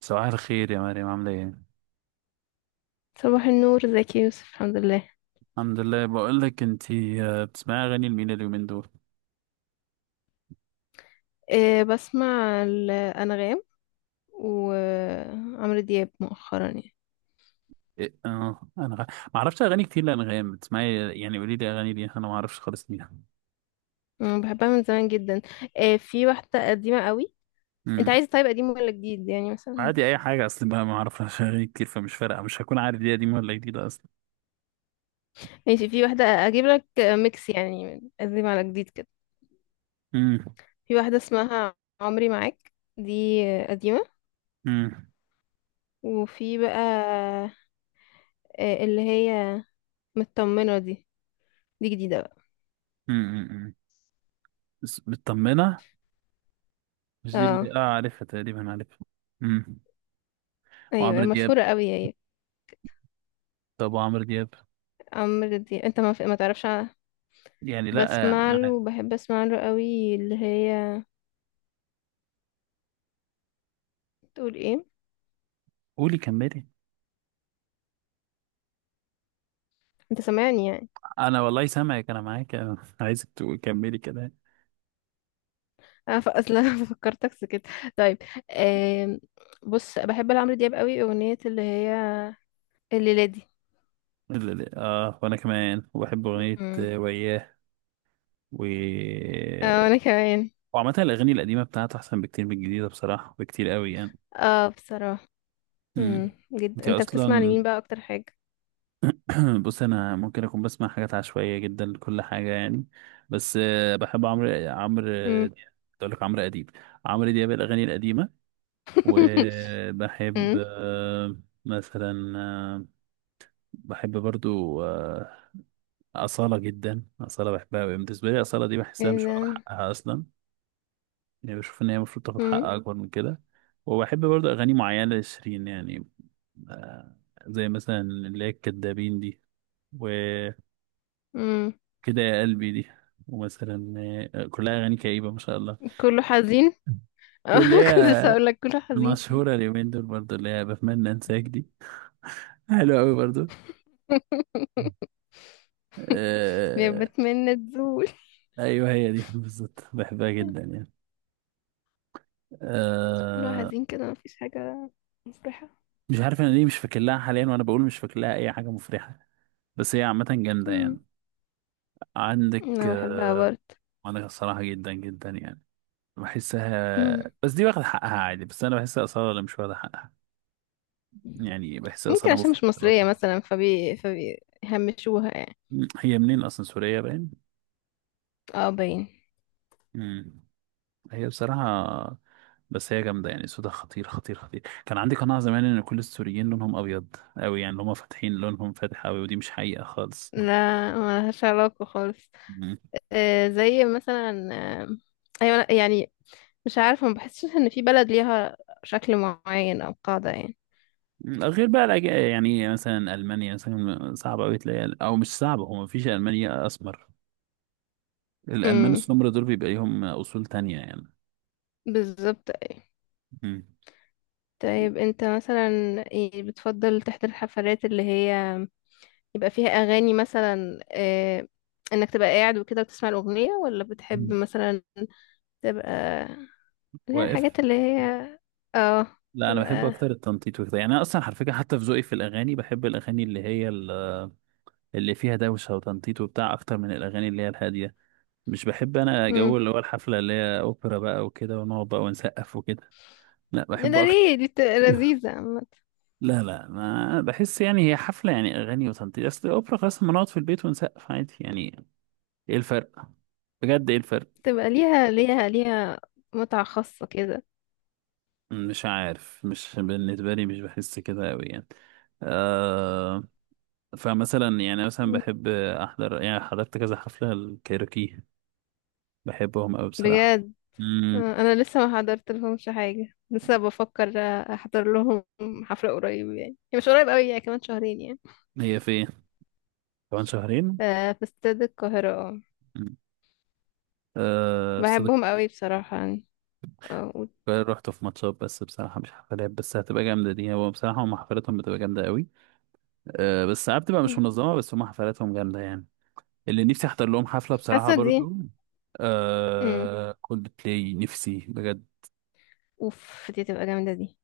صباح الخير يا مريم، عاملة ايه؟ صباح النور، ازيك يا يوسف؟ الحمد لله. الحمد لله، بقول لك انتي بتسمعي اغاني لمين اليومين دول؟ أه، بسمع الأنغام وعمرو دياب مؤخرا يعني. إيه؟ اه. ما اعرفش اغاني كتير لانغام، بتسمعي يعني قولي لي اغاني دي، انا ما اعرفش خالص مين. أنا بحبها من زمان جدا. أه في واحدة قديمة قوي. انت امم. عايز طيب قديم ولا جديد، يعني مثلا؟ عادي، اي حاجة، اصل بقى ما اعرفش اغاني كتير، فمش فارقة، مش هكون عارف دي قديمة ولا جديدة اصلا. ماشي، في واحدة اجيب لك ميكس يعني من قديم على جديد كده. امم. في واحدة اسمها عمري معاك، دي قديمة. امم. وفي بقى اللي هي مطمنة دي، دي جديدة بقى. امم. بس مطمنة، مش دي اه، اللي اه، عارفها؟ تقريبا عارفها. امم. ايوه وعمرو دياب؟ مشهورة قوي هي. طب وعمرو دياب؟ عمرو دياب انت ما تعرفش. يعني لا، بسمع له وبحب اسمع له قوي، اللي هي تقول ايه. قولي كملي. انت سامعني يعني؟ انا والله سامعك، انا معاك، انا عايزك تكملي كده. انا اصلا فكرتك سكت. طيب. آم، بص بحب لعمرو دياب قوي اغنية اللي هي الليلة دي. وانا كمان، وبحب اغنية مم. وياه. و اه، وانا كمان. وعامة الاغاني القديمة بتاعته احسن بكتير من الجديدة، بصراحة بكتير قوي يعني. اه، بصراحة. امم. جدا. انت انت بتسمع اصلا... لمين بقى اكتر حاجة؟ بص، انا ممكن اكون بسمع حاجات عشوائية جدا لكل حاجة يعني. بس بحب عمرو عمرو آه، مم. دياب، كنت اقول لك عمرو اديب. عمرو دياب، الاغاني القديمة. وبحب مم. مثلا بحب برضو أصالة جدا. أصالة بحبها أوي، بالنسبة لي أصالة دي بحسها ايه مش ده؟ واخدة حقها أصلا. يعني بشوف ان هي المفروض تاخد حق مم. اكبر من كده. وبحب برضه اغاني معينه لشيرين يعني. آه، زي مثلا اللي هي الكدابين دي وكده، مم. يا قلبي دي. ومثلا كلها اغاني كئيبه، ما شاء الله. كله حزين. اه، واللي كنت لسه هي هقول لك كله حزين كده. المشهوره اليومين دول برضه، اللي هي بتمنى انساك دي، حلوه قوي برضه. يا آه. بتمنى تزول. ايوه، هي دي بالظبط، بحبها جدا يعني. بس كله آه. حزين كده، مفيش حاجة مفرحة. مش عارف انا ليه مش فاكر لها حاليا، وانا بقول مش فاكر لها اي حاجه مفرحه، بس هي عامه جامده مم. يعني. عندك انا بحبها برضه. عندك الصراحة، جدا جدا يعني. مم. بحسها بس دي واخد حقها عادي، بس أنا بحسها أصالة اللي مش واخدة حقها. يعني بحسها ممكن أصالة عشان مش مفضلة. مصرية مثلا، فبيهمشوها يعني. هي منين أصلا؟ سورية باين. اه، باين. مم. هي بصراحة، بس هي جامدة يعني، صوتها خطير خطير خطير. كان عندي قناعة زمان إن كل السوريين لونهم أبيض أوي، يعني اللي هما فاتحين لونهم فاتح أوي، ودي مش حقيقة خالص. لا، ملهاش علاقة خالص. مم. آه زي مثلا. آه. ايوه، لأ، يعني مش عارفة، ما بحسش ان في بلد ليها شكل معين او قاعدة يعني. غير بقى يعني مثلا ألمانيا، مثلا صعب أوي تلاقي، أو مش صعب، هو مفيش ألمانيا أسمر. الألمان امم، السمر دول بيبقى ليهم أصول تانية يعني. بالظبط أيوة. مم. طيب انت مثلا، ايه بتفضل تحضر الحفلات اللي هي يبقى فيها اغاني مثلا، انك تبقى قاعد وكده وتسمع الاغنيه، ولا بتحب مم. مثلا تبقى اللي هي واقف. الحاجات اللي هي اه لا، أنا بحب تبقى. أكتر التنطيط وكده يعني. أنا أصلا على فكرة، حتى في ذوقي في الأغاني، بحب الأغاني اللي فيها دوشة وتنطيط وبتاع، أكتر من الأغاني اللي هي الهادية. مش بحب أنا جو امم. اللي هو الحفلة اللي هي أوبرا بقى وكده، ونقعد بقى ونسقف وكده. لا، ده بحب أكتر. ليه؟ دي بتبقى لذيذه عامه. لا لا، ما بحس يعني هي حفلة، يعني أغاني وتنطيط. أصل الأوبرا خلاص، ما نقعد في البيت ونسقف عادي يعني. إيه الفرق؟ بجد إيه الفرق؟ تبقى ليها متعه خاصه كده. مش عارف، مش بالنسبة لي، مش بحس كده أوي يعني. آه. فمثلا يعني، مثلا مم. بحب أحضر، يعني حضرت كذا حفلة الكايروكي. بحبهم أوي بصراحة. بجد. مم. انا لسه ما حضرت لهمش حاجه، لسه بفكر احضر لهم حفله قريب. يعني هي مش قريب قوي يعني، كمان شهرين يعني. هي فين؟ كمان شهرين؟ ف- في استاد القاهره. اه مم. آه في استاد بحبهم قوي بصراحه يعني. اه القاهرة، رحت في ماتشات بس بصراحة، مش حفلات، بس هتبقى جامدة دي. هو بصراحة هم حفلاتهم بتبقى جامدة أوي. آه بس ساعات بتبقى مش مم. منظمة، بس هم حفلاتهم جامدة يعني. اللي نفسي أحضر لهم حفلة بصراحة حاسه دي. برضو، امم. آه، كولد بلاي، نفسي بجد. اوف، دي تبقى جامدة دي.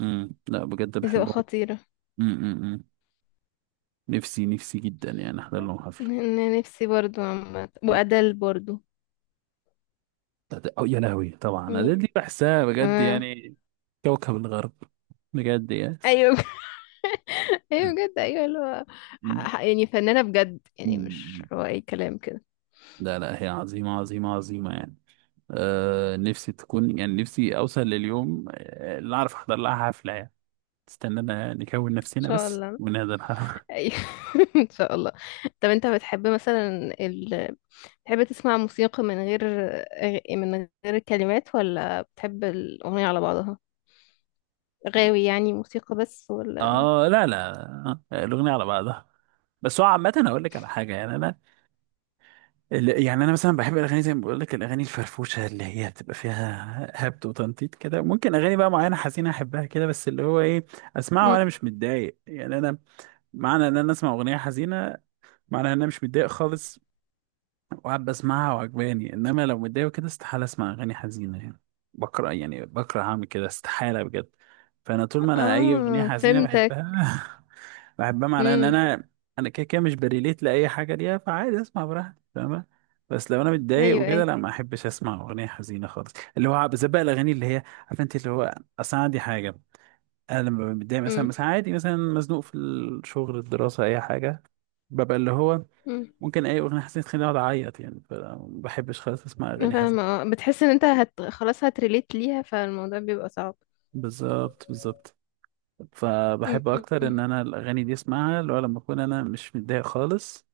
امم. لا بجد دي تبقى بحبهم. خطيرة. امم. أمم. نفسي نفسي جدا يعني احضر لهم حفله. انا نفسي برضو، عامة، مم. وأدل برضو. أو يا لهوي، طبعا أديل يعني- دي بحسها بجد اه، يعني. كوكب الغرب، بجد يعني. ايوه ايوه بجد، ايوه اللي هو مم. يعني فنانة بجد يعني، مش مم. هو اي كلام كده. لا لا، هي عظيمه عظيمه عظيمه يعني. آه، نفسي تكون، يعني نفسي اوصل لليوم اللي اعرف احضر لها حفله يعني. استنانا نكون ان نفسنا شاء بس الله. ونهدى الحفله. ايوه ان شاء الله. طب انت بتحب مثلا ال... بتحب تسمع موسيقى من غير من غير كلمات، ولا بتحب الأغنية على بعضها؟ غاوي يعني موسيقى بس، ولا؟ اه لا لا. الاغنيه على بعضها. بس هو عامه هقول لك على حاجه يعني، انا يعني انا مثلا بحب الاغاني، زي ما بقول لك الاغاني الفرفوشه اللي هي بتبقى فيها هبد وتنطيط كده. ممكن اغاني بقى معينه حزينه احبها كده، بس اللي هو ايه، اسمعها مم. وانا مش متضايق يعني. انا معنى ان انا اسمع اغنيه حزينه، معنى ان انا مش متضايق خالص، وقاعد بسمعها وعجباني. انما لو متضايق وكده، استحاله اسمع اغاني حزينه يعني. بكره، يعني بكره اعمل كده استحاله بجد. فانا طول ما انا، اي اغنيه اه، حزينه فهمتك. بحبها، بحبها معناها ان امم. انا، انا كده كده مش بريليت لاي حاجه ليها، فعادي اسمع براحتي، فاهمة. بس لو انا متضايق ايوه وكده، ايوه. لا ما احبش اسمع اغنيه حزينه خالص، اللي هو بالذات بقى الاغاني اللي هي عارفه انت اللي هو، اصل أنا عندي حاجه. انا لما ببقى متضايق مثلا، امم عادي، مثلا مزنوق في الشغل، الدراسه، اي حاجه، ببقى اللي هو، امم ممكن اي اغنيه حزينه تخليني اقعد اعيط يعني، فما بحبش خالص اسمع أنا اغاني حزينه. فاهمة. اه بتحس ان انت هت... خلاص هتريليت ليها، فالموضوع بيبقى صعب. بالظبط بالظبط. فبحب اكتر ان امم انا الاغاني دي اسمعها اللي هو لما اكون انا مش متضايق خالص.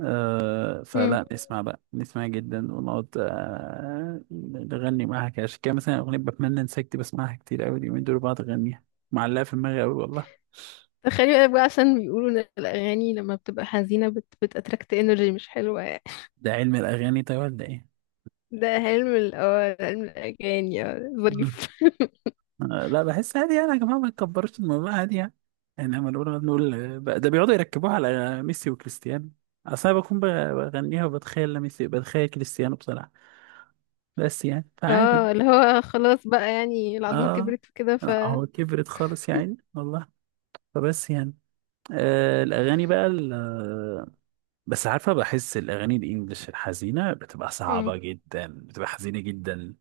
آه امم فلا، نسمع بقى نسمع جدا، ونقعد آه نغني معاها كده. عشان كده مثلا أغنية بتمنى انساك دي بسمعها كتير أوي اليومين دول، بقعد أغنيها، معلقة في دماغي أوي والله. تخيلي بقى عشان بيقولوا ان الاغاني لما بتبقى حزينة بت... بتأتراكت انرجي مش حلوة يعني. ده علم الأغاني طيب ولا إيه؟ ده علم ال اه علم الاغاني، اه ظريف مم. آه لا، بحس عادي يعني، يا جماعة ما تكبرش الموضوع، عادي يعني. يعني لما نقول نقول ده بيقعدوا يركبوها على ميسي وكريستيانو. أصل أنا بكون بغنيها وبتخيل ميسي، بتخيل كريستيانو بصراحة. بس يعني، فعادي. اه اللي هو خلاص بقى يعني، العظمة آه. كبرت وكده ف. لا هو كبرت خالص يعني والله. فبس يعني، الأغاني بقى بس عارفة، بحس الأغاني الإنجليش الحزينة بتبقى امم. صعبة جدا، بتبقى حزينة جدا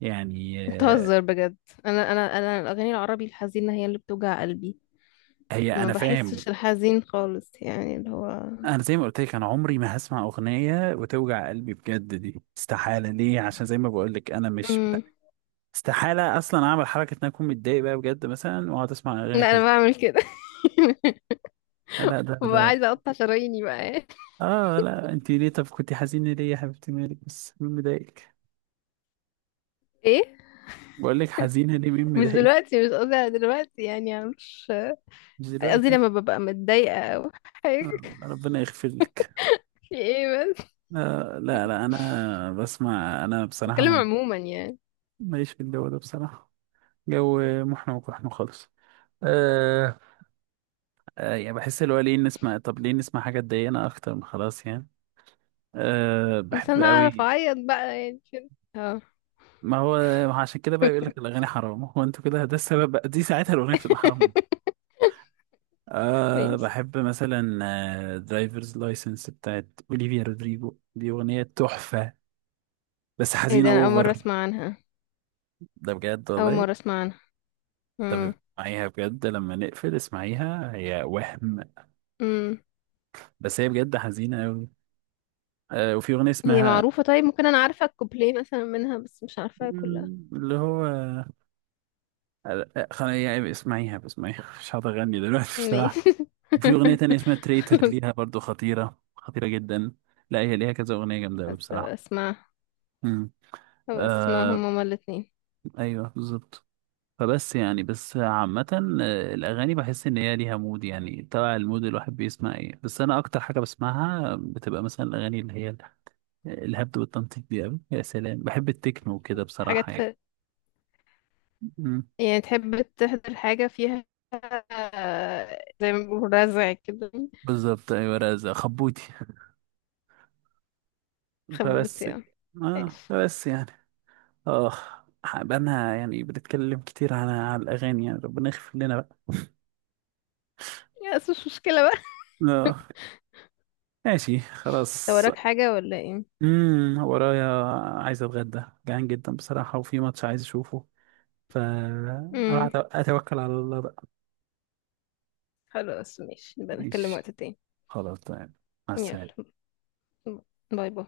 يعني. بتهزر بجد. انا الاغاني العربي الحزينة هي اللي بتوجع قلبي. هي ما أنا فاهم. بحسش الحزين خالص يعني اللي هو. أنا زي ما قلت لك، أنا عمري ما هسمع أغنية وتوجع قلبي بجد، دي استحالة. ليه؟ عشان زي ما بقول لك، أنا مش، امم. استحالة أصلا أعمل حركة إن أنا أكون متضايق بقى بجد مثلا وأقعد أسمع أغاني لا، انا حزينة. بعمل كده لا لا ده ببقى ده عايزة اقطع شراييني بقى آه لا، أنت ليه؟ طب كنت حزينة ليه يا حبيبتي، مالك؟ بس مين مضايقك؟ ايه؟ بقول لك حزينة ليه؟ مين مش مضايقك؟ دلوقتي، مش قصدي على دلوقتي، يعني أنا مش مش قصدي. دلوقتي. لما ببقى متضايقة حاجة ربنا يغفر لك. في ايه؟ بس، لا لا انا بسمع، انا بصراحه بتكلم عموما يعني. ماليش في الجو ده بصراحه. جو محن وقحن خالص. أه. أه يعني بحس اللي هو، ليه نسمع؟ طب ليه نسمع حاجه تضايقنا اكتر من خلاص يعني؟ أه. بس بحب انا اعرف قوي. اعيط بقى يعني كده. اه. ما هو عشان كده بقى يقول لك الاغاني حرام، هو انتوا كده، ده السبب بقى، دي ساعتها الاغنيه بتبقى حرام. أه ماشي. بحب مثلا درايفرز لايسنس بتاعت اوليفيا رودريجو، دي اغنيه تحفه، بس ايه حزينه ده؟ انا اول مرة اوفر. اسمع عنها. ده بجد اول والله. مرة اسمع عنها. طب امم. اسمعيها بجد، لما نقفل اسمعيها هي وهم، امم. بس هي بجد حزينة أوي. آه، وفي أغنية هي اسمها معروفة طيب؟ ممكن انا عارفة الكوبليه مثلا منها، بس مش عارفاها كلها. مم، اللي هو آه، يعني اسمعيها اسمعيها، مش هقدر أغني دلوقتي بصراحة. ماشي. وفي أغنية تانية اسمها تريتر بس. ليها برضو، خطيرة خطيرة جدا. لا هي ليها كذا أغنية جامدة أوي بس أبقى بصراحة. اسمع. مم. هبقى اسمعهم آه. هما الاتنين. أيوه بالظبط. فبس يعني، بس عامة الأغاني بحس إن هي ليها مود يعني، تبع المود الواحد بيسمع إيه. بس أنا أكتر حاجة بسمعها بتبقى مثلا الأغاني اللي هي الهبد والتنطيط دي أوي. يا سلام، بحب التكنو كده حاجات بصراحة يعني. في، مم. يعني تحب تحضر حاجة فيها، زي ما بيقولوا رزع كده. بالظبط، أيوة، رزق خبوتي. خبوط فبس يعني. ماشي. يعني. آه، بقالنا يعني بنتكلم كتير على الأغاني يعني، ربنا يغفر لنا بقى. يا بس مش مشكلة بقى. آه. ماشي انت خلاص. وراك حاجة ولا ايه؟ ورايا، عايز أتغدى، جعان جدا بصراحة، وفي ماتش عايز أشوفه، فأروح امم، أتوكل على الله بقى. خلاص ماشي، نبقى نتكلم ماشي، وقت تاني. خلاص تمام، مع يلا. السلامة. باي باي.